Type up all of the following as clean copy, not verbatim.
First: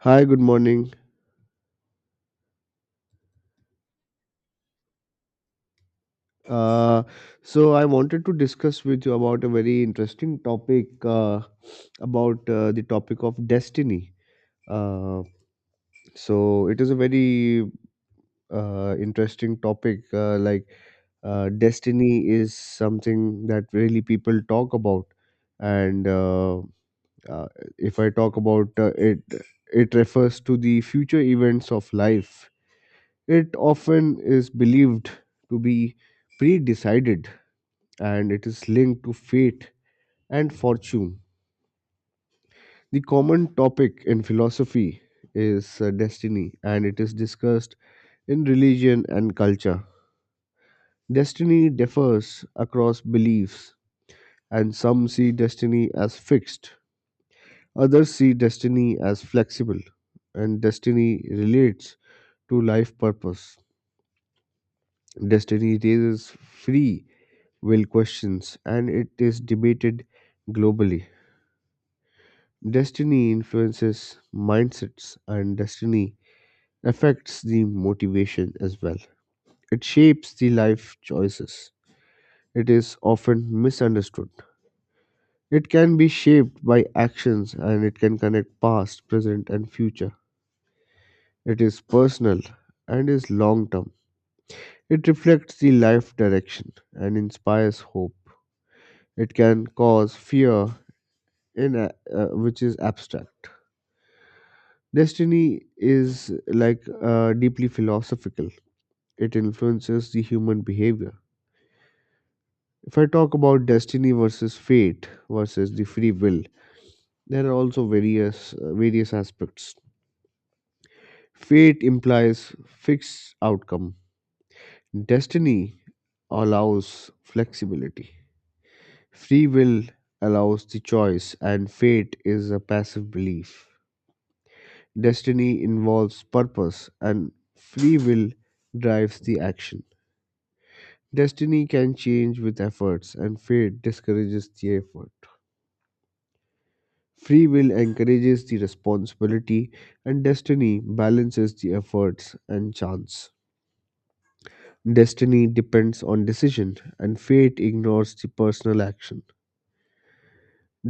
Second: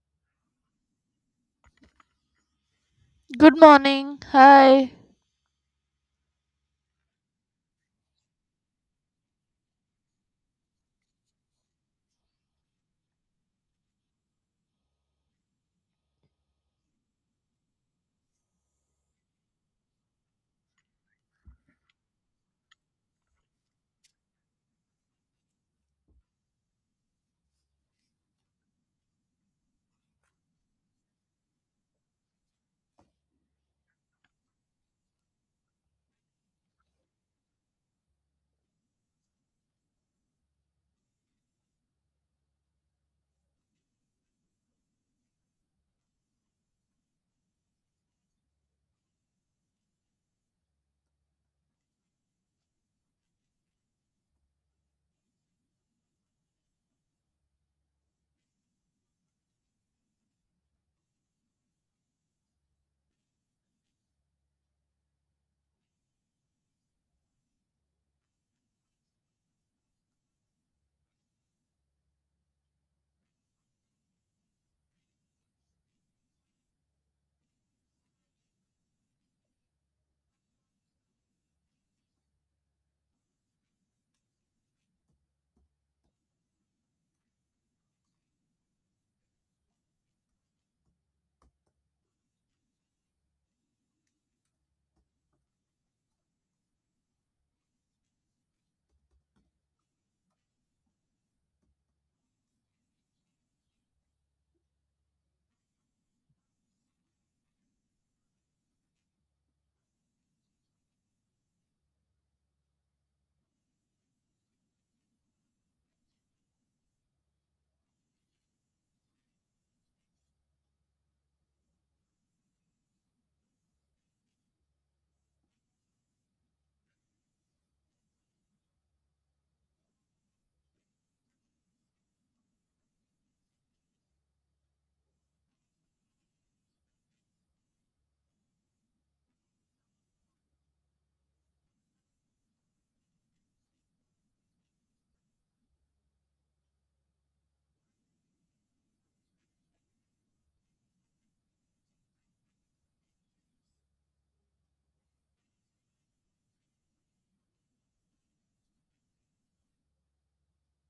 Hi, good morning. Good morning. Hi. Uh, so I wanted to discuss with you about a very interesting topic about the topic of destiny. Uh, so it is a very interesting topic. Like destiny is something that really people talk about, and uh, if I talk about it, it refers to the future events of life. It often is believed to be pre-decided, and it is linked to fate and fortune. The common topic in philosophy is destiny, and it is discussed in religion and culture. Destiny differs across beliefs, and some see destiny as fixed, others see destiny as flexible, and destiny relates to life purpose. Destiny raises free will questions, and it is debated globally. Destiny influences mindsets, and destiny affects the motivation as well. It shapes the life choices. It is often misunderstood. It can be shaped by actions, and it can connect past, present, and future. It is personal and is long term. It reflects the life direction and inspires hope. It can cause fear, in a, which is abstract. Destiny is like deeply philosophical. It influences the human behavior. If I talk about destiny versus fate versus the free will, there are also various aspects. Fate implies fixed outcome. Destiny allows flexibility. Free will allows the choice, and fate is a passive belief. Destiny involves purpose, and free will drives the action. Destiny can change with efforts, and fate discourages the effort. Free will encourages the responsibility, and destiny balances the efforts and chance. Destiny depends on decision, and fate ignores the personal action.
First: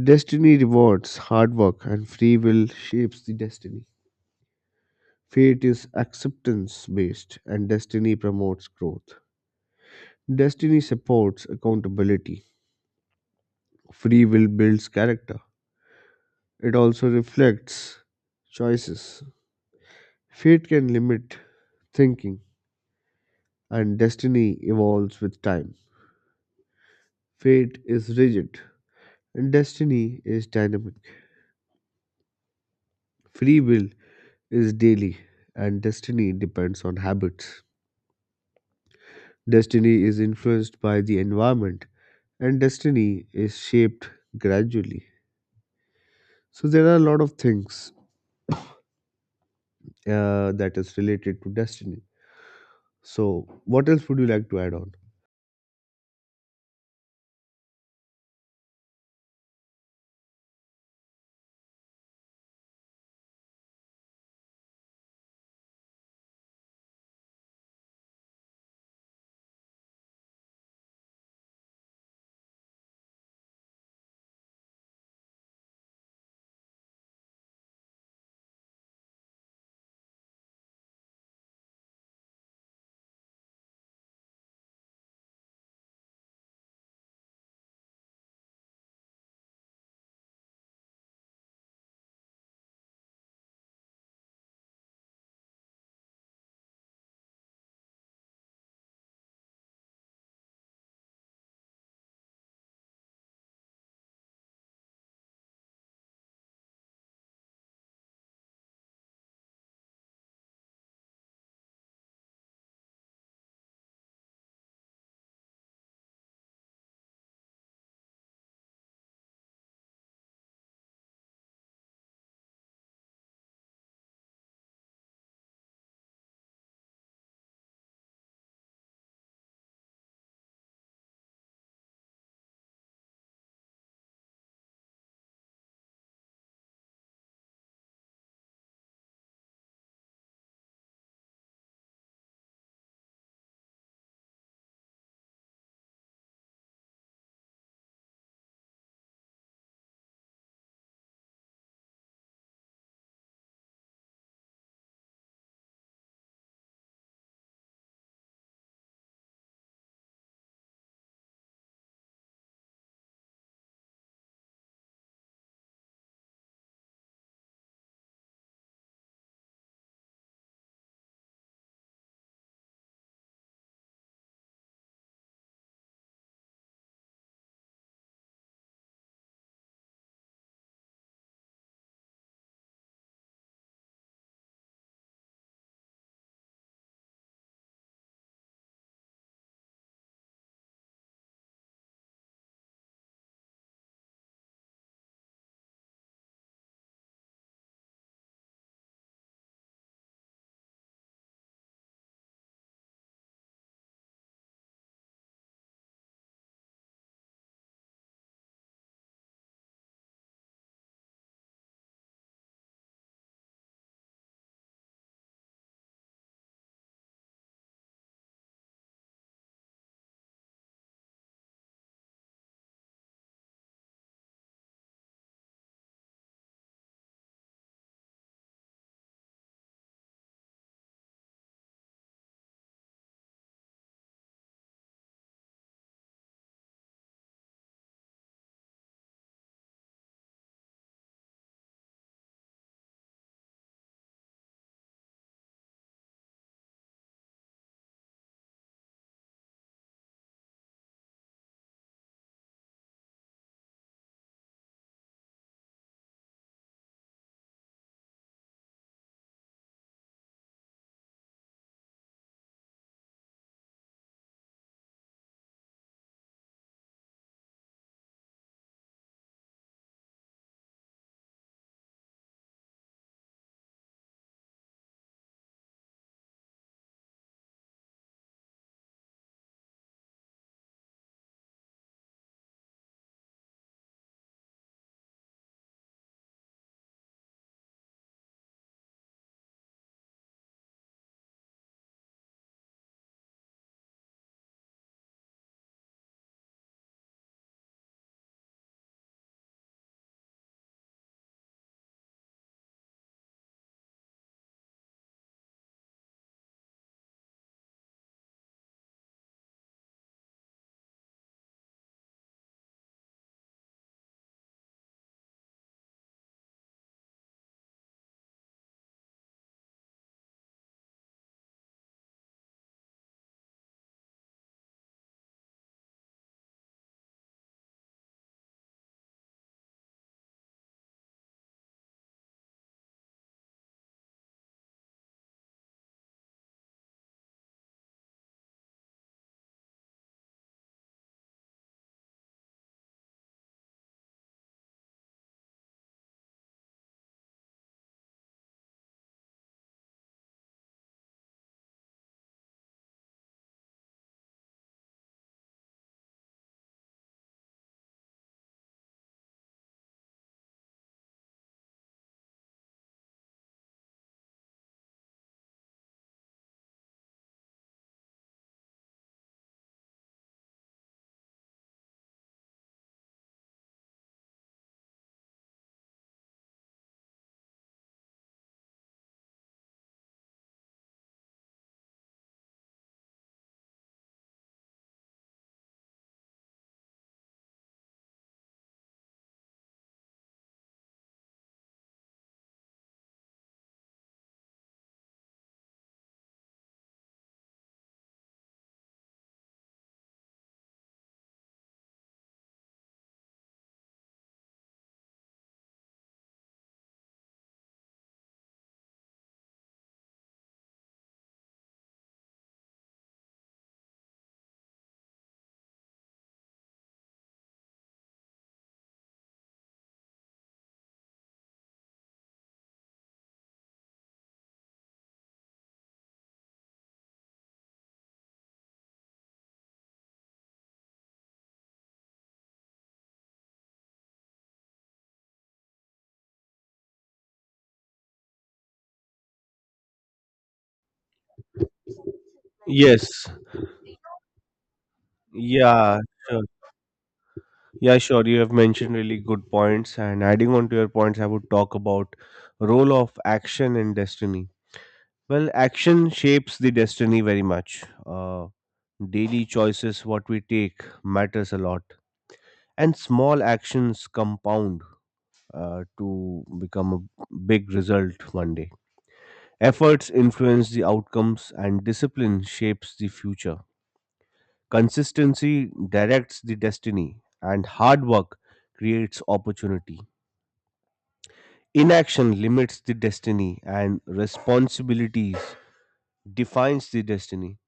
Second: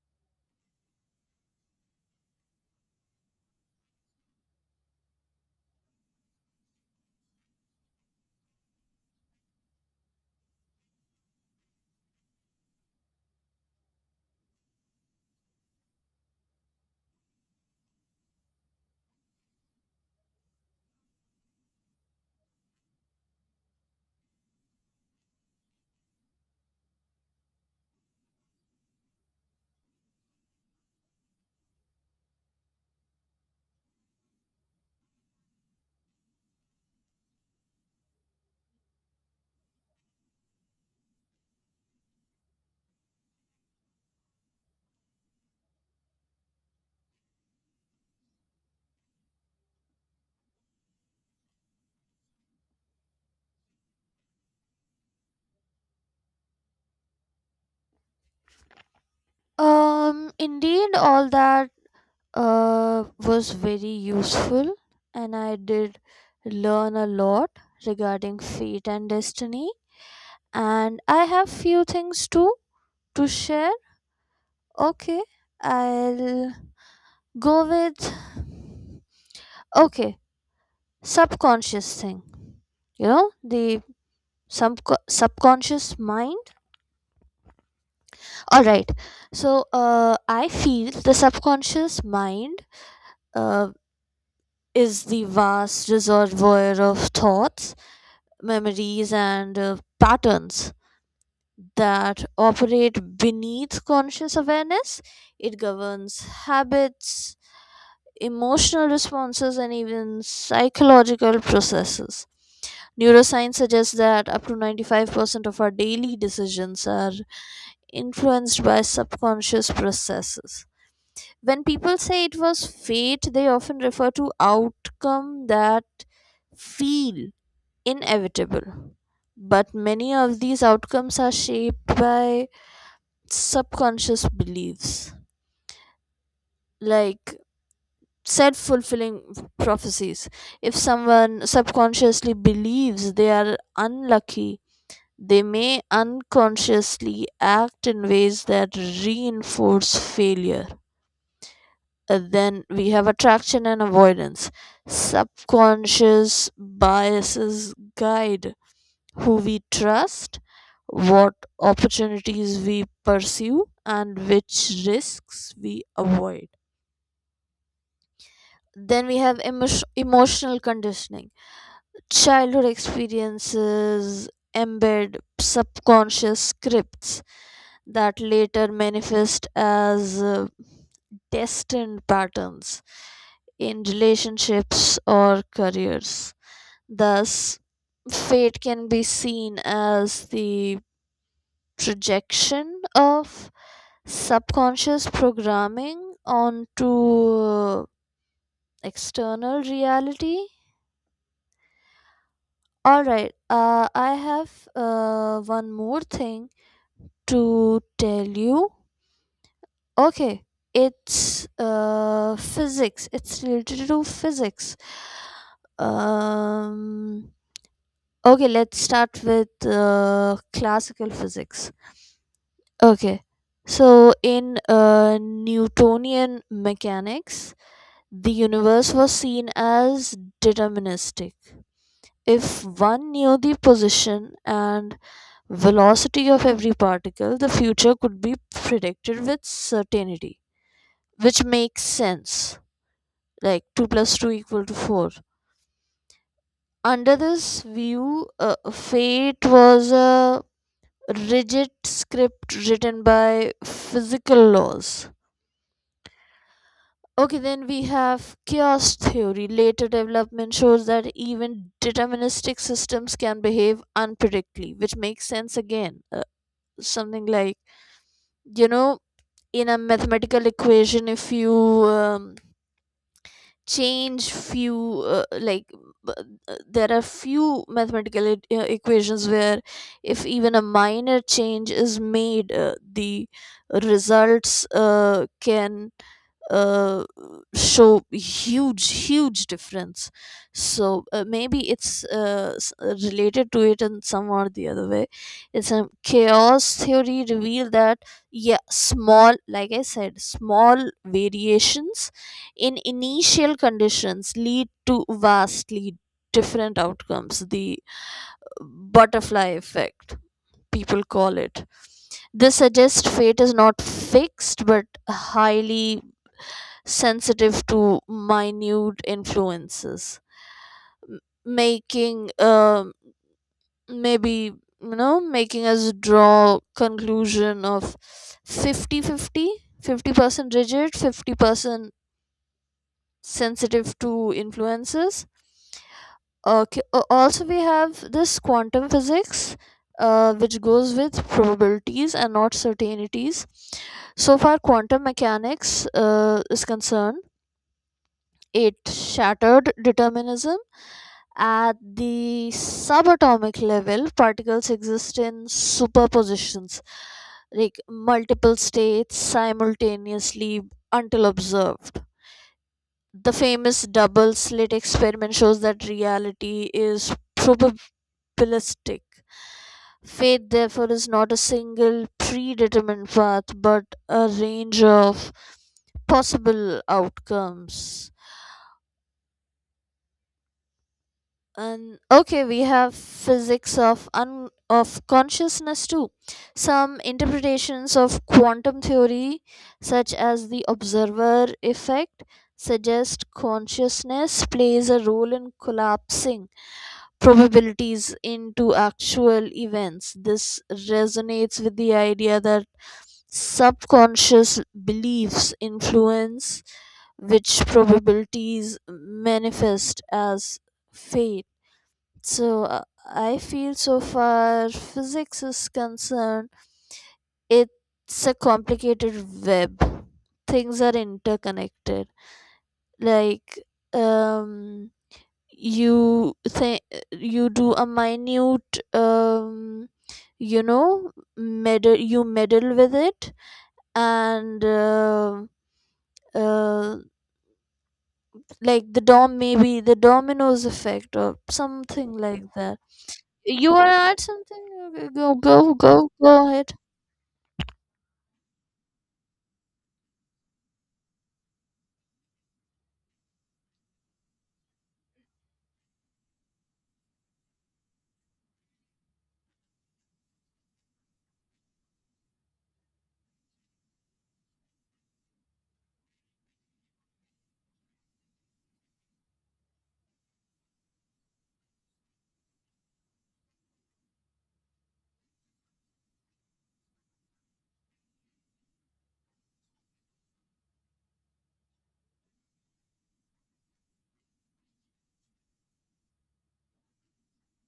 Destiny rewards hard work, and free will shapes the destiny. Fate is acceptance based, and destiny promotes growth. Destiny supports accountability. Free will builds character. It also reflects choices. Fate can limit thinking, and destiny evolves with time. Fate is rigid, and destiny is dynamic. Free will is daily, and destiny depends on habits. Destiny is influenced by the environment, and destiny is shaped gradually. So there are a lot of things that is related to destiny. So what else would you like to add on? Indeed, all that was very useful, and I did learn a lot regarding fate and destiny. And I have few things to share. Okay, I'll go with okay subconscious thing. You know the sub subconscious mind. All right. So I feel the subconscious mind uh, is the vast reservoir of thoughts, memories, and patterns that operate beneath conscious awareness. It governs habits, emotional responses, and even psychological processes. Neuroscience suggests that up to 95% of our daily decisions are influenced by subconscious processes. When people say it was fate, they often refer to outcome that feel inevitable. But many of these outcomes are shaped by subconscious beliefs, like self fulfilling prophecies. If someone subconsciously believes they are unlucky, they may unconsciously act in ways that reinforce failure. Then we have attraction and avoidance. Subconscious biases guide who we trust, what opportunities we pursue, and which risks we avoid. Then we have emotional conditioning. Childhood experiences embed subconscious scripts that later manifest as destined patterns in relationships or careers. Thus, fate can be seen as the projection of subconscious programming onto external reality. All right. I have one more thing to tell you. Okay. It's physics. It's related to physics. Um, okay, let's start with classical physics. Okay. So, in Newtonian mechanics, the universe was seen as deterministic. If one knew the position and velocity of every particle, the future could be predicted with certainty, which makes sense. Like 2 plus 2 equal to 4. Under this view, fate was a rigid script written by physical laws. Okay, then we have chaos theory. Later development shows that even deterministic systems can behave unpredictably, which makes sense again. Something like, you know in a mathematical equation, if you um, change few, b- there are few mathematical equations where, if even a minor change is made, the results can uh, show huge difference. So maybe it's, related to it in some or the other way. It's a chaos theory revealed that, yeah, small, like I said, small variations in initial conditions lead to vastly different outcomes, the butterfly effect, people call it. This suggests fate is not fixed but highly sensitive to minute influences, m- making, maybe, making us draw conclusion of 50-50, 50% rigid, 50% sensitive to influences. Okay. Also, we have this quantum physics, which goes with probabilities and not certainties. So far, quantum mechanics is concerned. It shattered determinism. At the subatomic level, particles exist in superpositions, like multiple states simultaneously until observed. The famous double slit experiment shows that reality is probabilistic. Fate, therefore, is not a single predetermined path but a range of possible outcomes. And, okay, we have physics of consciousness too. Some interpretations of quantum theory, such as the observer effect, suggest consciousness plays a role in collapsing probabilities into actual events. This resonates with the idea that subconscious beliefs influence which probabilities manifest as fate. So I feel so far physics is concerned, it's a complicated web. Things are interconnected. Like, um, you think you do a minute, you know meddle, you meddle with it, and uh, like the dom maybe the dominoes effect or something like that. Yes. You wanna add something? Okay, go, go, Yeah. go, Sure. go ahead. Yeah, sure. You have mentioned really good points, and adding on to your points, I would talk about role of action and destiny. Well, action shapes the destiny very much. Daily choices, what we take, matters a lot, and small actions compound to become a big result one day. Efforts influence the outcomes, and discipline shapes the future. Consistency directs the destiny, and hard work creates opportunity. Inaction limits the destiny, and responsibilities defines the destiny.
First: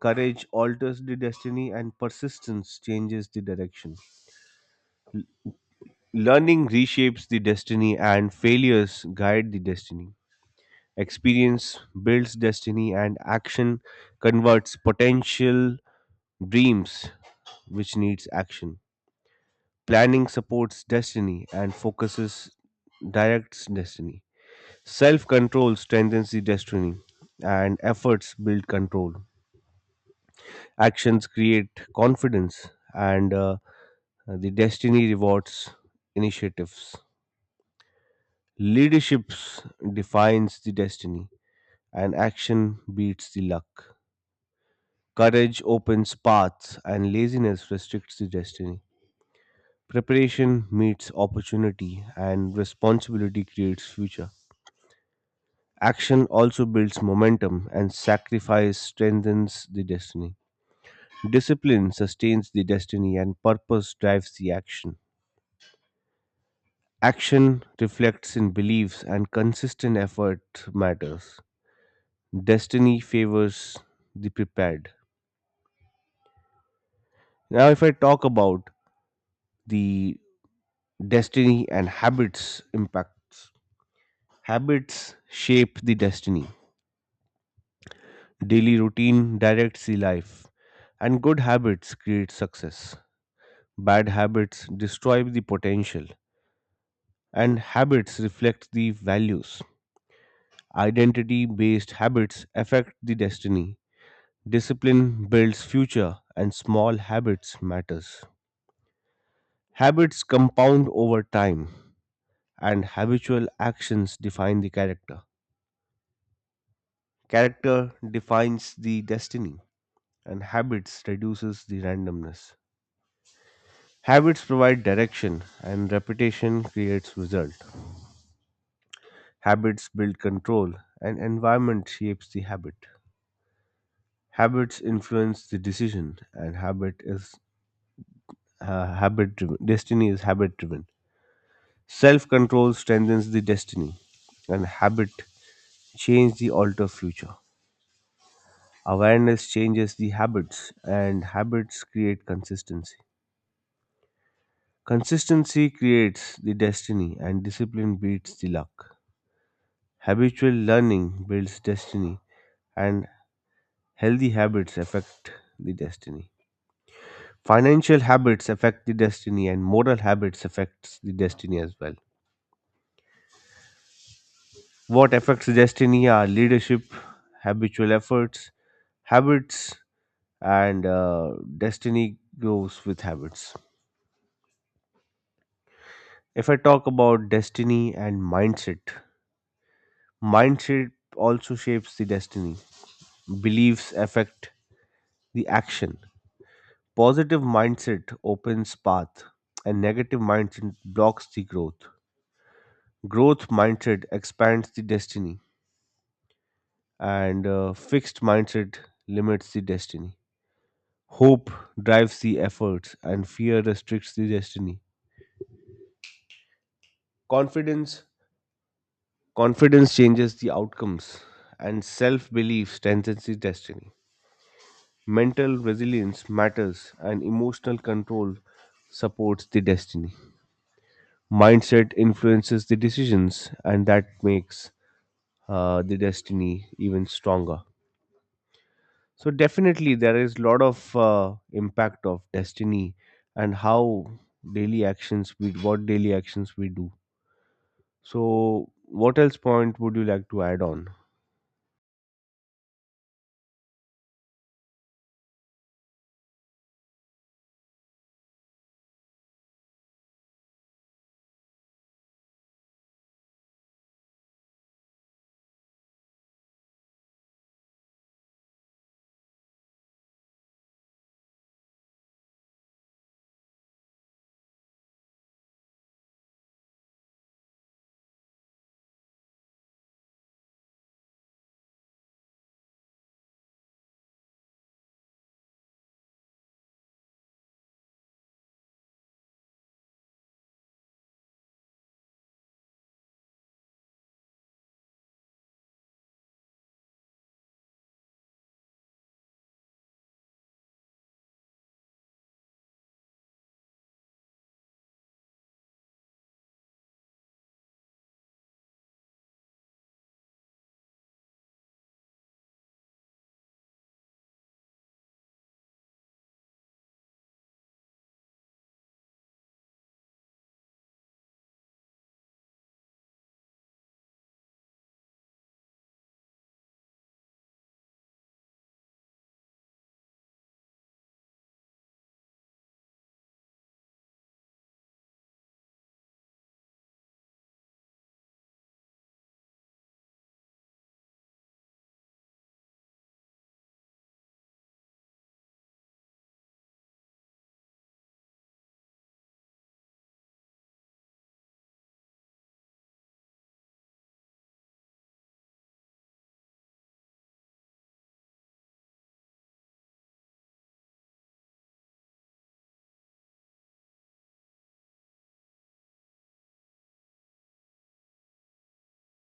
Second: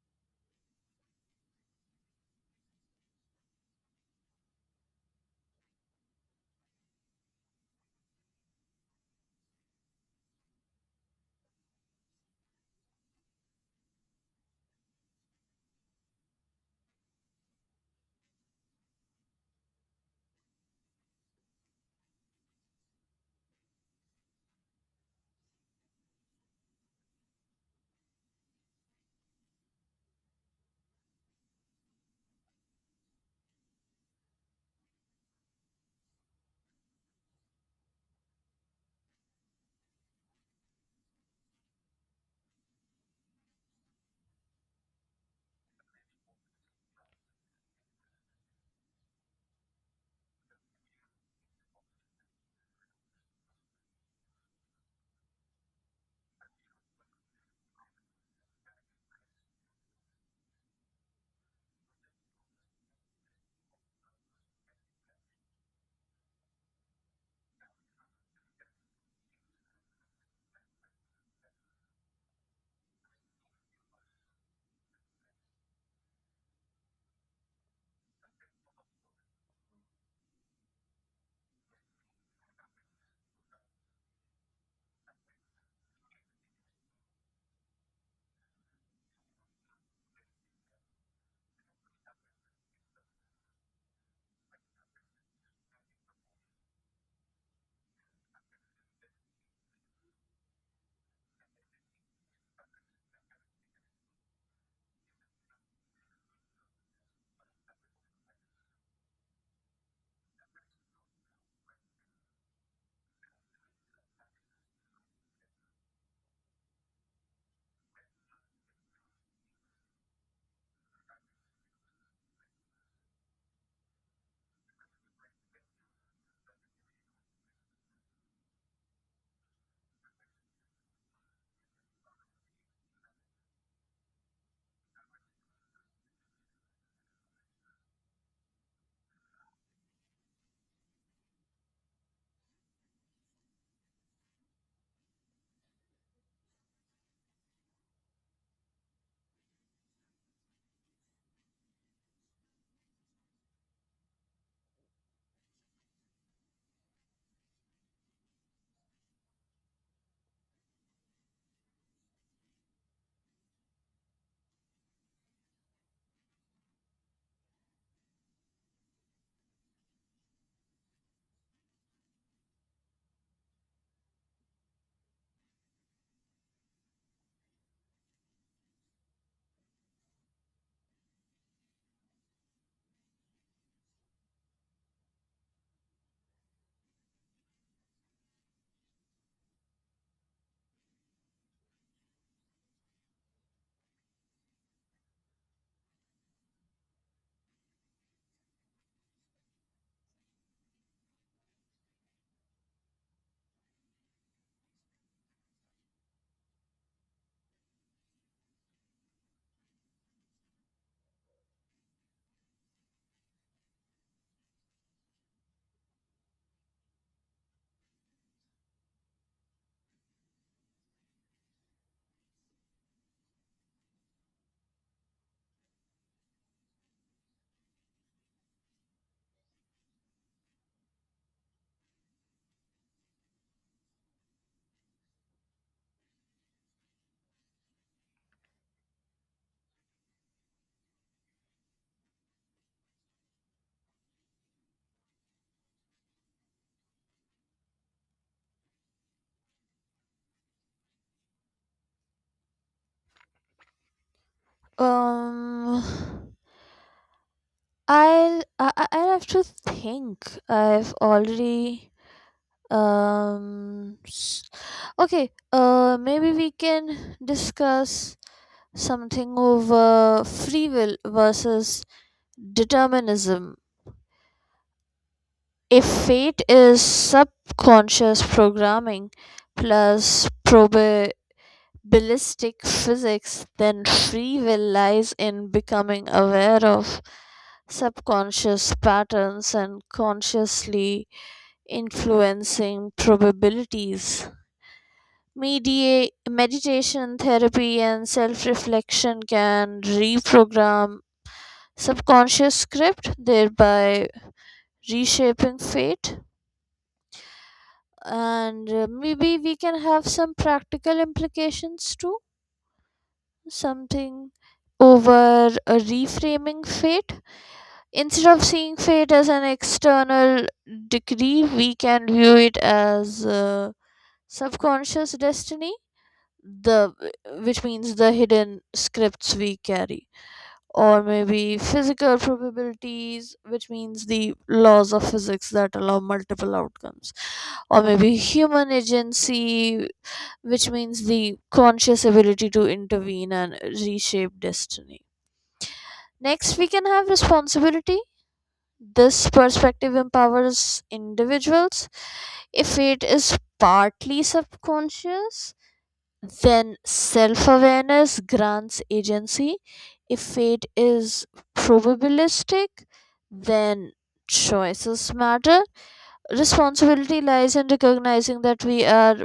Courage alters the destiny, and persistence changes the direction. Learning reshapes the destiny, and failures guide the destiny. Experience builds destiny, and action converts potential dreams, which needs action. Planning supports destiny, and focuses directs destiny. Self control strengthens the destiny, and efforts build control. Action and initiatives, mind and luck. Courage opens paths, and laziness restricts the destiny. Preparation meets opportunity, and responsibility creates future. Action also builds momentum, and sacrifice strengthens the destiny. Discipline sustains the destiny, and purpose drives the action. Action reflects in beliefs, and consistent effort matters. Destiny favors the prepared. Now, if I talk about the destiny and habits impacts, habits shape the destiny. Daily routine directs the life, and good habits create success. Bad habits destroy the potential, and habits reflect the values. Identity based habits affect the destiny. Discipline builds future, and small habits matters. Habits compound over time, and habitual actions define the character. Character defines the destiny, and habits reduces the randomness. Habits provide direction, and reputation creates result. Habits build control, and environment shapes the habit. Habits influence the decision, and habit is habit driven. Destiny is habit driven. Self control strengthens the destiny, and habit change the alter future. Awareness changes the habits, and habits create consistency. Consistency creates the destiny, and discipline beats the luck. Habitual learning builds destiny, and healthy habits affect the destiny. Financial habits affect the destiny, and moral habits affects the destiny as well. What affects destiny are leadership, habitual efforts, habits, and destiny grows with habits. If I talk about destiny and mindset, mindset also shapes the destiny. Beliefs affect the action. Positive mindset opens path, and negative mindset blocks the growth. Growth mindset expands the destiny, and fixed mindset limits the destiny. Hope drives the efforts, and fear restricts the destiny. Confidence confidence changes the outcomes, and self-belief strengthens the destiny. Mental resilience matters, and emotional control supports the destiny. Mindset influences the decisions, and that makes the destiny even stronger. So definitely, there is a lot of impact of destiny and how daily actions we what daily actions we do. So, what else point would you like to add on? Um, I'll have to think. I've already, um, s- okay. Maybe we can discuss something over free will versus determinism. If fate is subconscious programming plus probe ballistic physics, then free will lies in becoming aware of subconscious patterns and consciously influencing probabilities. Meditation, therapy, and self reflection can reprogram subconscious script, thereby reshaping fate. And maybe we can have some practical implications too, something over a reframing fate. Instead of seeing fate as an external decree, we can view it as a subconscious destiny, the which means the hidden scripts we carry, or maybe physical probabilities, which means the laws of physics that allow multiple outcomes, or maybe human agency, which means the conscious ability to intervene and reshape destiny. Next, we can have responsibility. This perspective empowers individuals. If it is partly subconscious, then self awareness grants agency. If it is probabilistic, then choices matter. Responsibility lies in recognizing that we are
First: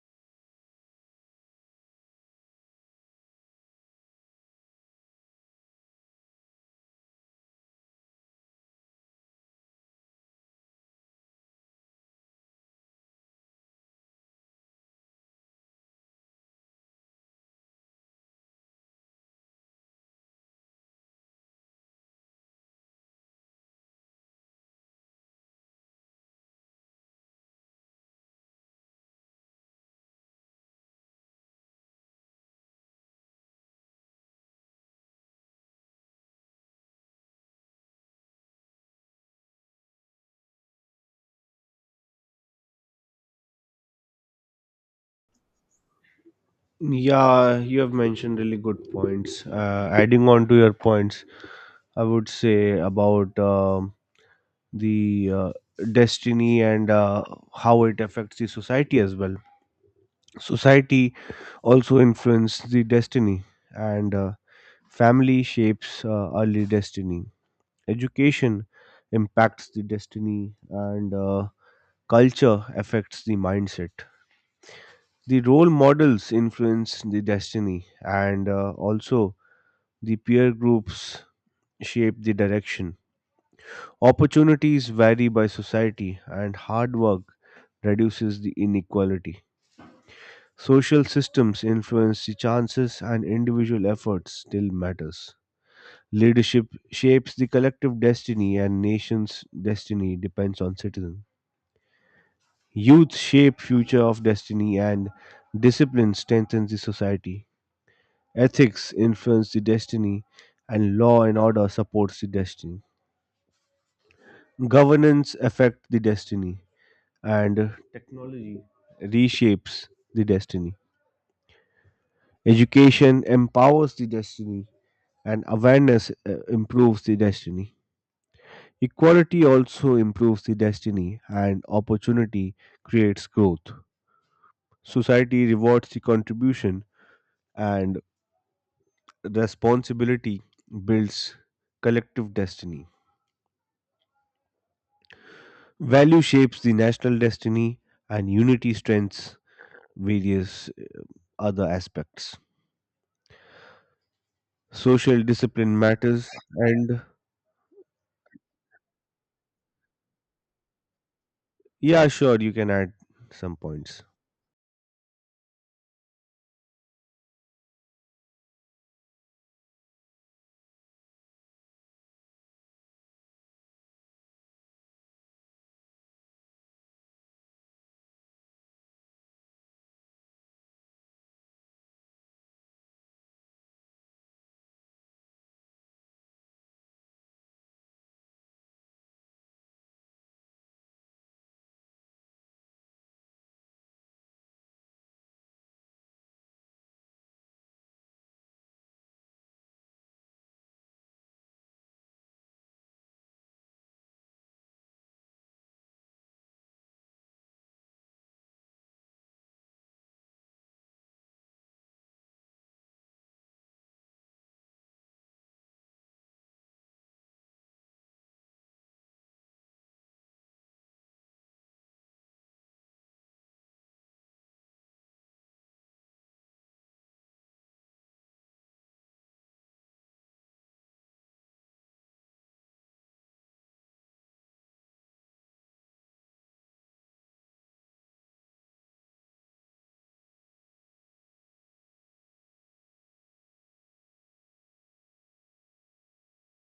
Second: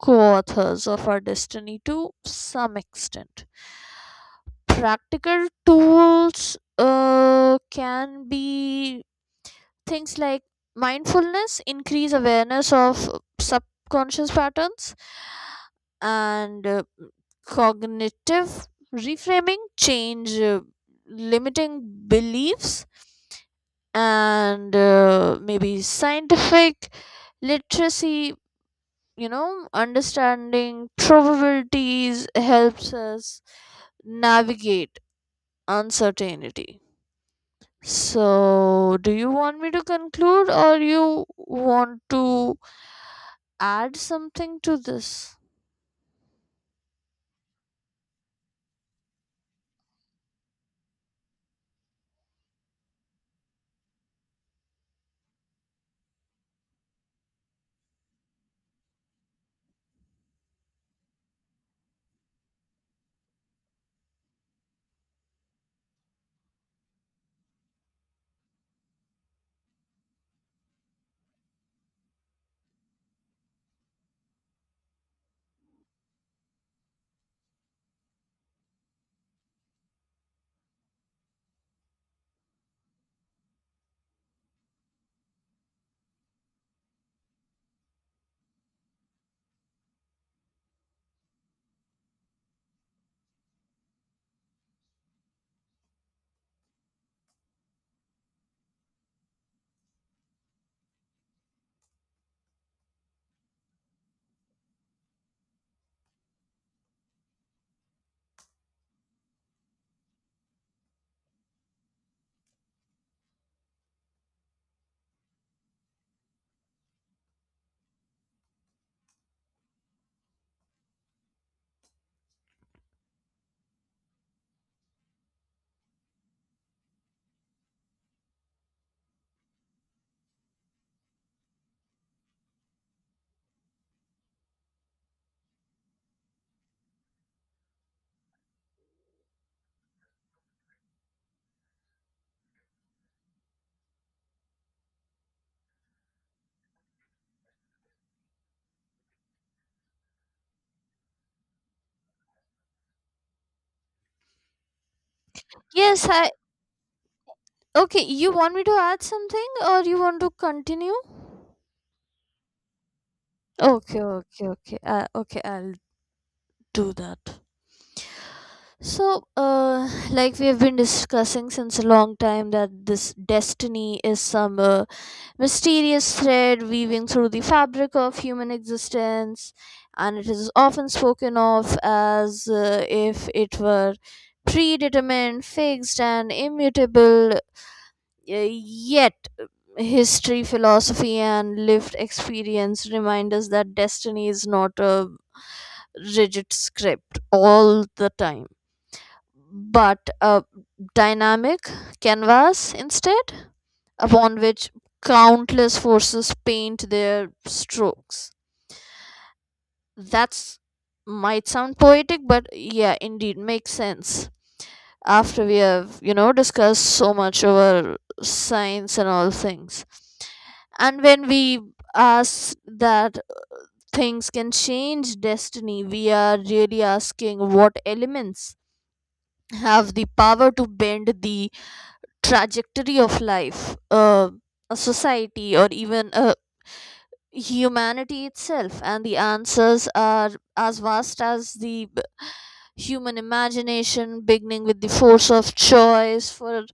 co authors of our destiny to some extent. Practical tools can be things like mindfulness, increase awareness of subconscious patterns, and cognitive reframing, change limiting beliefs, and maybe scientific literacy, understanding probabilities helps us navigate uncertainty. So, do you want me to conclude or you want to add something to this? Yeah, you have mentioned really good points. Adding on to your points, I would say about the destiny and how it affects the society as well. Society also influences the destiny, and family shapes early destiny. Education impacts the destiny, and culture affects the mindset. The role models influence the destiny, and also the peer groups shape the direction. Opportunities vary by society, and hard work reduces the inequality. Social systems influence the chances, and individual effort still matters. Leadership shapes the collective destiny, and nation's destiny depends on citizens. Youth shape future of destiny, and discipline strengthens the society. Ethics influence the destiny, and law and order supports the destiny. Governance affect the destiny, and technology reshapes the destiny. Education empowers the destiny, and awareness improves the destiny. Equality also improves the destiny, and opportunity creates growth. Society rewards the contribution, and responsibility builds collective destiny. Value shapes the national destiny, and unity strengthens various other aspects. Social discipline Yes, matters, I. and Okay, you want me to add something or you want to continue? yeah, sure, you can add some Okay, points. okay, okay. Okay, I'll do that. So, like we have been discussing since a long time that this destiny is some mysterious thread weaving through the fabric of human existence, and it is often spoken of as if it were predetermined, fixed, and immutable, yet history, philosophy, and lived experience remind us that destiny is not a rigid script all the time, but a dynamic canvas instead upon which countless forces paint their strokes. That's might sound poetic, but yeah, indeed makes sense. After we have, you know, discussed so much over science and all things. And when we ask that things can change destiny, we are really asking what elements have the power to bend the trajectory of life, a society, or even a humanity itself. And the answers are as vast as the human imagination, beginning with the force of choice, for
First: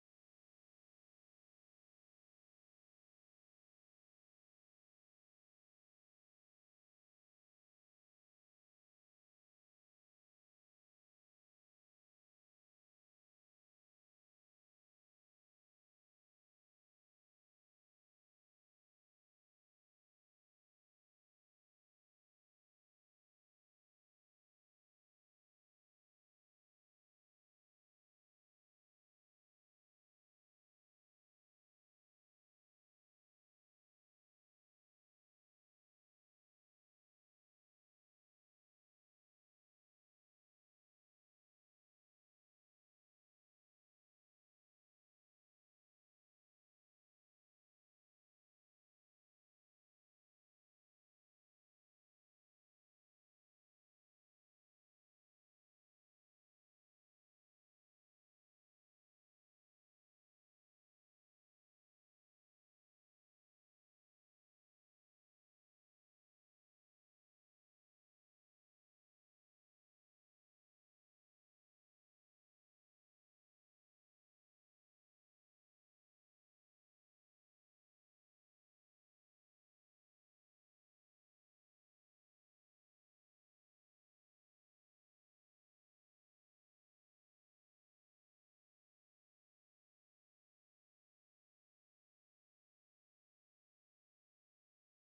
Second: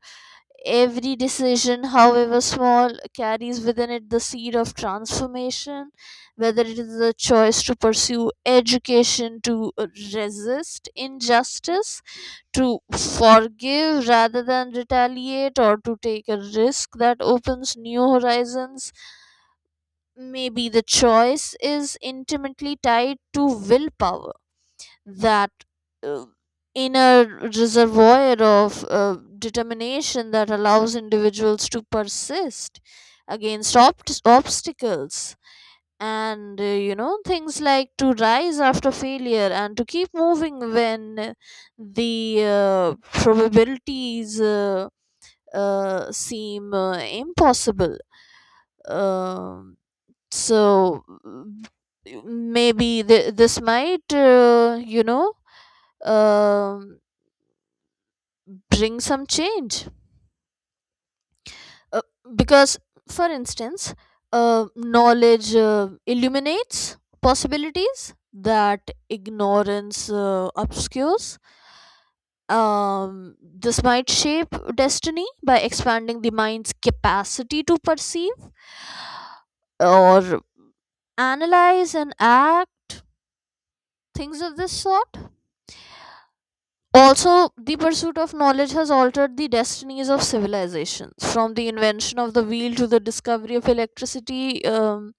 every decision, however small, carries within it the seed of transformation, whether it is the choice to pursue education, to resist injustice, to forgive rather than retaliate, or to take a risk that opens new horizons. Maybe the choice is intimately tied to willpower, that uh, inner reservoir of determination that allows individuals to persist against obstacles, and, things like to rise after failure and to keep moving when, the probabilities seem impossible. Um so maybe this might, um bring some change, uh, because, for instance, knowledge illuminates possibilities that ignorance obscures. This might shape destiny by expanding the mind's capacity to perceive or analyze and act, things of this sort. Also, the pursuit of knowledge has altered the destinies of civilizations. From the invention of the wheel to the discovery of electricity,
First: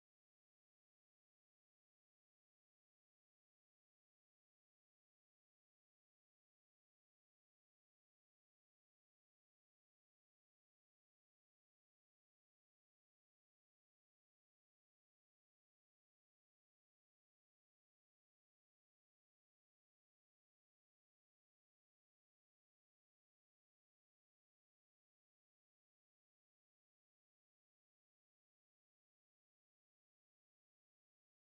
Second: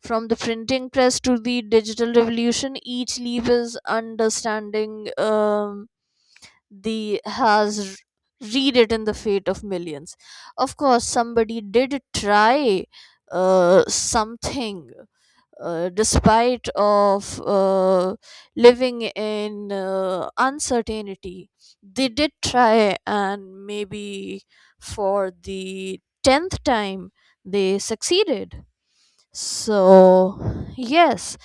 from the printing press to the digital revolution, each leap is understanding, the has read it in the fate of millions. Of course, somebody did try something, despite of living in uncertainty. They did try, and maybe for the 10th time they succeeded. So yes,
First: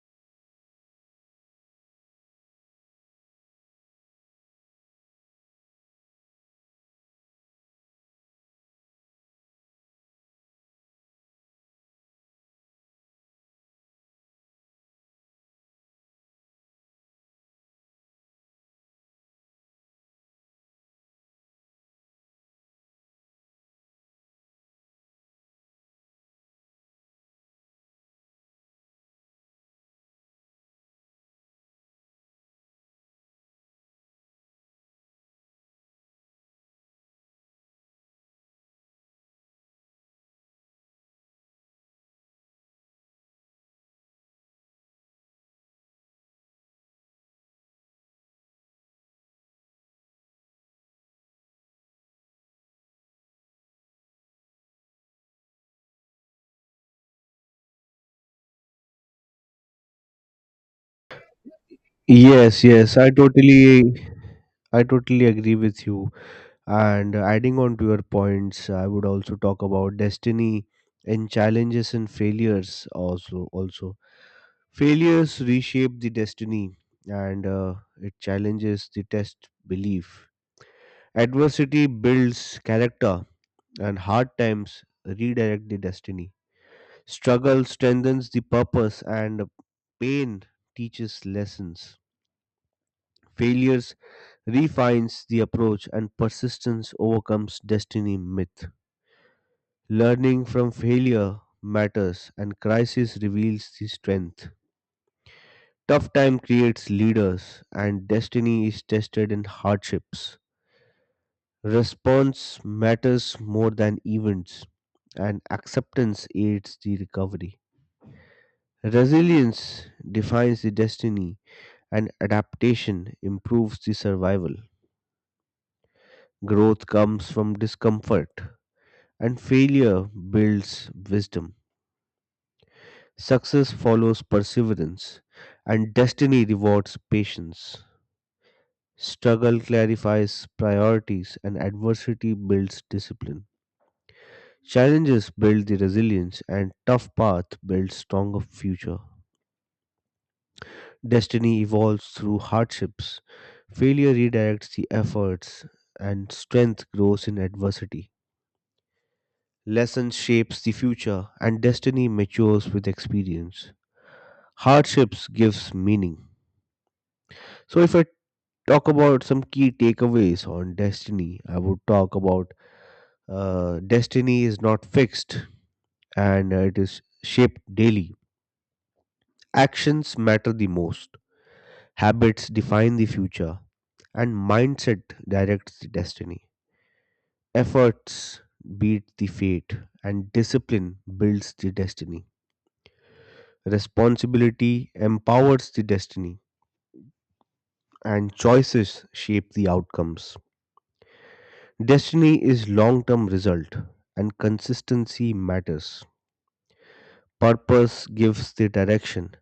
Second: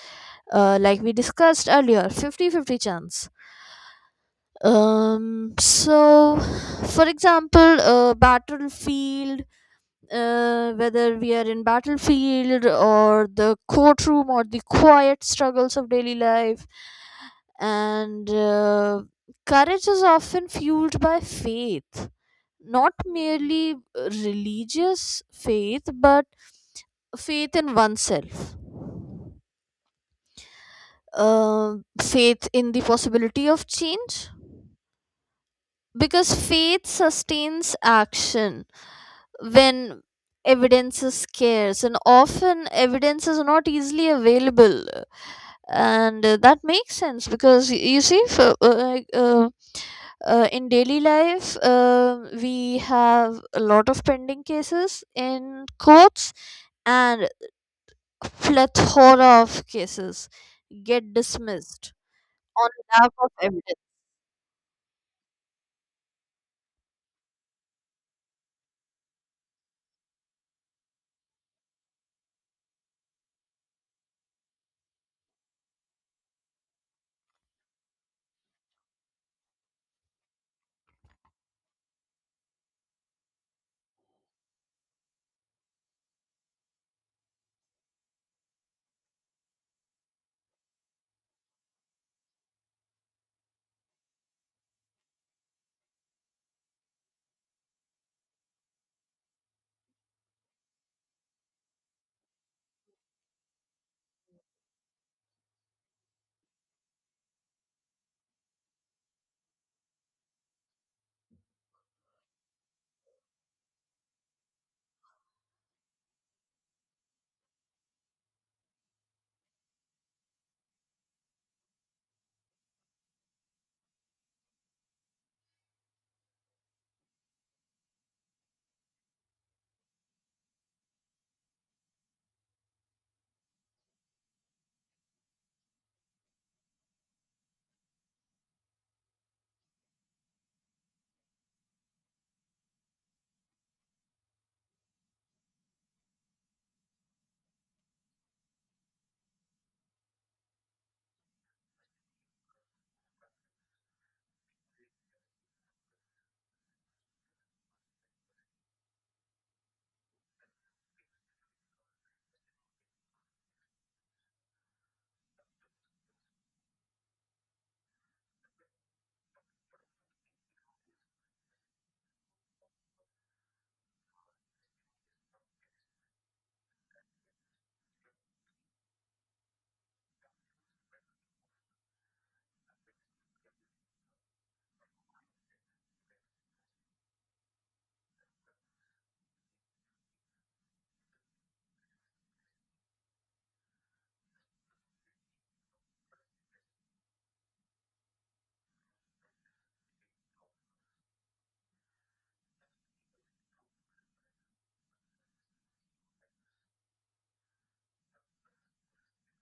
like we discussed earlier, 50-50 chance. So for example, battlefield, whether we are in battlefield or the courtroom or the quiet struggles of daily life, and courage is often fueled by faith, not merely religious faith but faith in oneself, uh, faith in the possibility of change, because faith sustains action when evidence is scarce, and often evidence is not easily available. And that makes sense because, you see, in daily life we have a lot of pending cases in courts, and plethora of cases get dismissed Yes, on yes, lack of evidence. I totally agree with you. And adding on to your points, I would also talk about destiny and challenges and failures also also. Failures reshape the destiny, and it challenges the test belief. Adversity builds character, and hard times redirect the destiny. Struggle strengthens the purpose, and pain teaches lessons. Failures refines the approach, and persistence overcomes destiny myth. Learning from failure matters, and crisis reveals the strength. Tough time creates leaders, and destiny is tested in hardships. Response matters more than events, and acceptance aids the recovery. Resilience defines the destiny, and adaptation improves the survival. Growth comes from discomfort, and failure builds wisdom. Success follows perseverance, and destiny rewards patience. Struggle clarifies priorities, and adversity builds discipline. Challenges build the resilience, and tough path builds stronger future. Destiny evolves through hardships. Failure redirects the efforts, and strength grows in adversity. Lesson shapes the future, and destiny matures with experience. Hardships gives meaning. So if I talk about some key takeaways on destiny, I would talk about destiny is not fixed, and it is shaped daily. Actions matter the most, habits define the future, and mindset directs the destiny. Efforts beat the fate, and discipline builds the destiny. Responsibility empowers the destiny, and choices shape the outcomes. Destiny is long term result, and consistency matters. Purpose gives the direction,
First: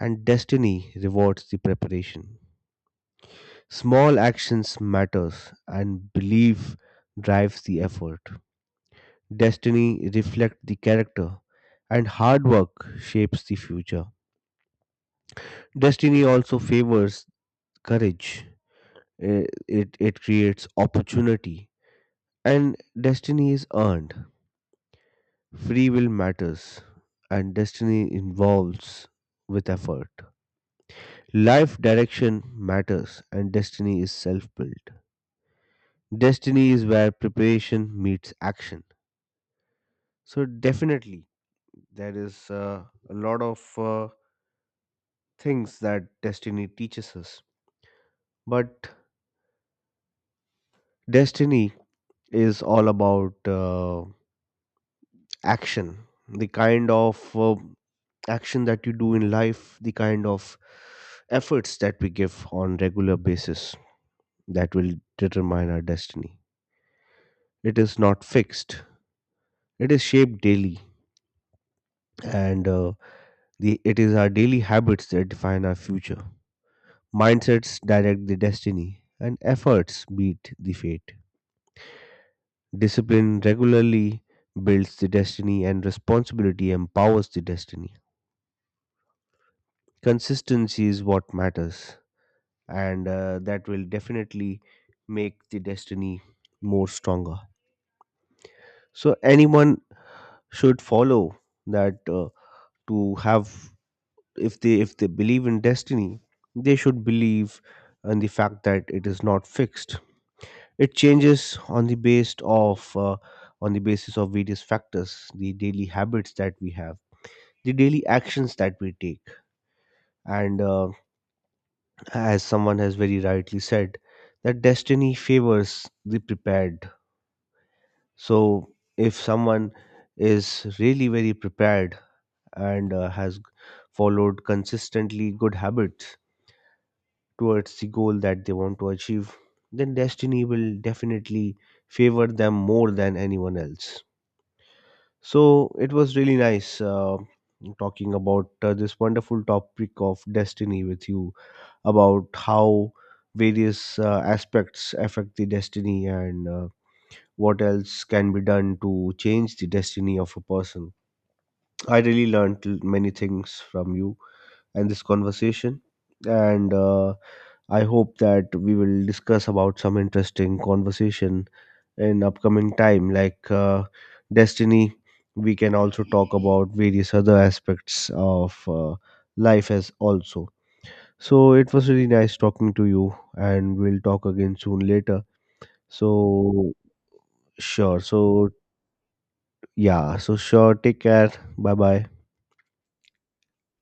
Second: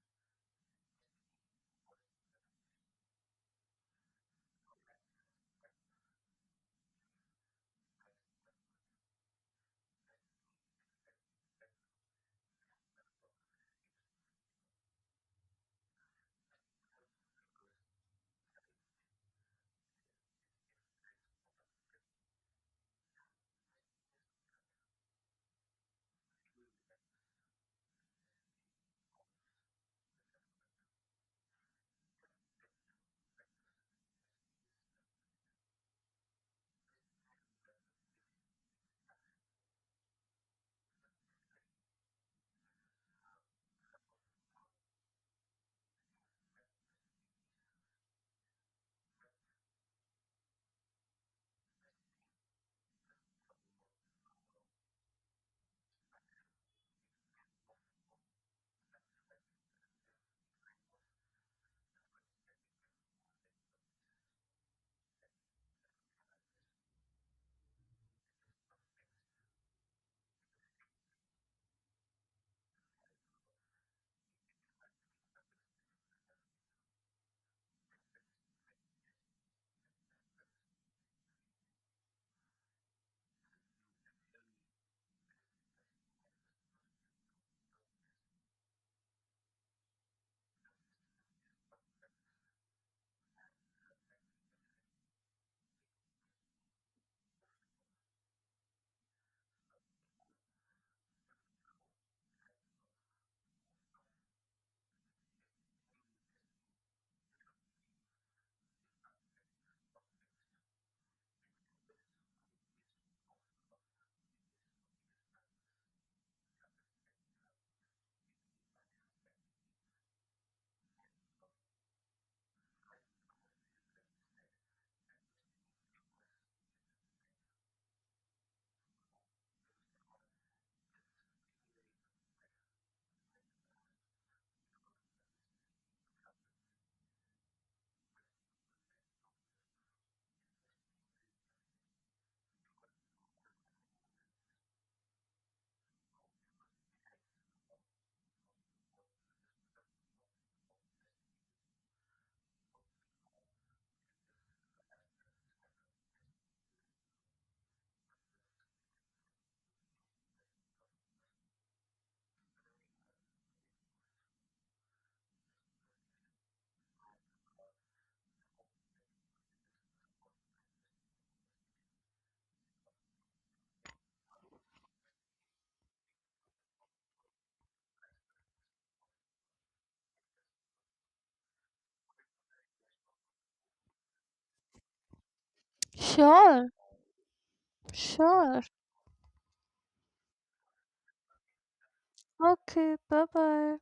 and destiny rewards the preparation. Small actions matters, and belief drives the effort. Destiny reflects the character, and hard work shapes the future. Destiny also favors courage. Eh, It, it creates opportunity, and destiny is earned. Free will matters, and destiny involves with effort. Life direction matters, and destiny is self built. Destiny is where preparation meets action. So, definitely, there is a lot of things that destiny teaches us. But destiny is all about. Action, the kind of action that you do in life, the kind of efforts that we give on regular basis, that will determine our destiny. It is not fixed, it is shaped daily, and the it is our daily habits that define our future. Mindsets direct the destiny, and efforts beat the fate. Discipline regularly builds the destiny, and responsibility empowers the destiny. Consistency is what matters, and that will definitely make the destiny more stronger. So anyone should follow that to have, if they believe in destiny, they should believe in the fact that it is not fixed. It changes on the based of on the basis of various factors, the daily habits that we have, the daily actions that we take, and as someone has very rightly said that destiny favors the prepared. So if someone is really very prepared and followed consistently good habits towards the goal that they want to achieve, then destiny will definitely favor them more than anyone else. So it was really nice talking about this wonderful topic of destiny with you about how various aspects affect the destiny, and what else can be done to change the destiny of a person. I really learned many things from you and this conversation. And I hope that we will discuss about some interesting conversation in upcoming time, like destiny. We can also talk about various other aspects of life as also. So it was really nice talking to you, and we'll talk again soon later. Sure. So sure. So Sure. yeah. So sure. Take care. Bye bye. Okay, bye bye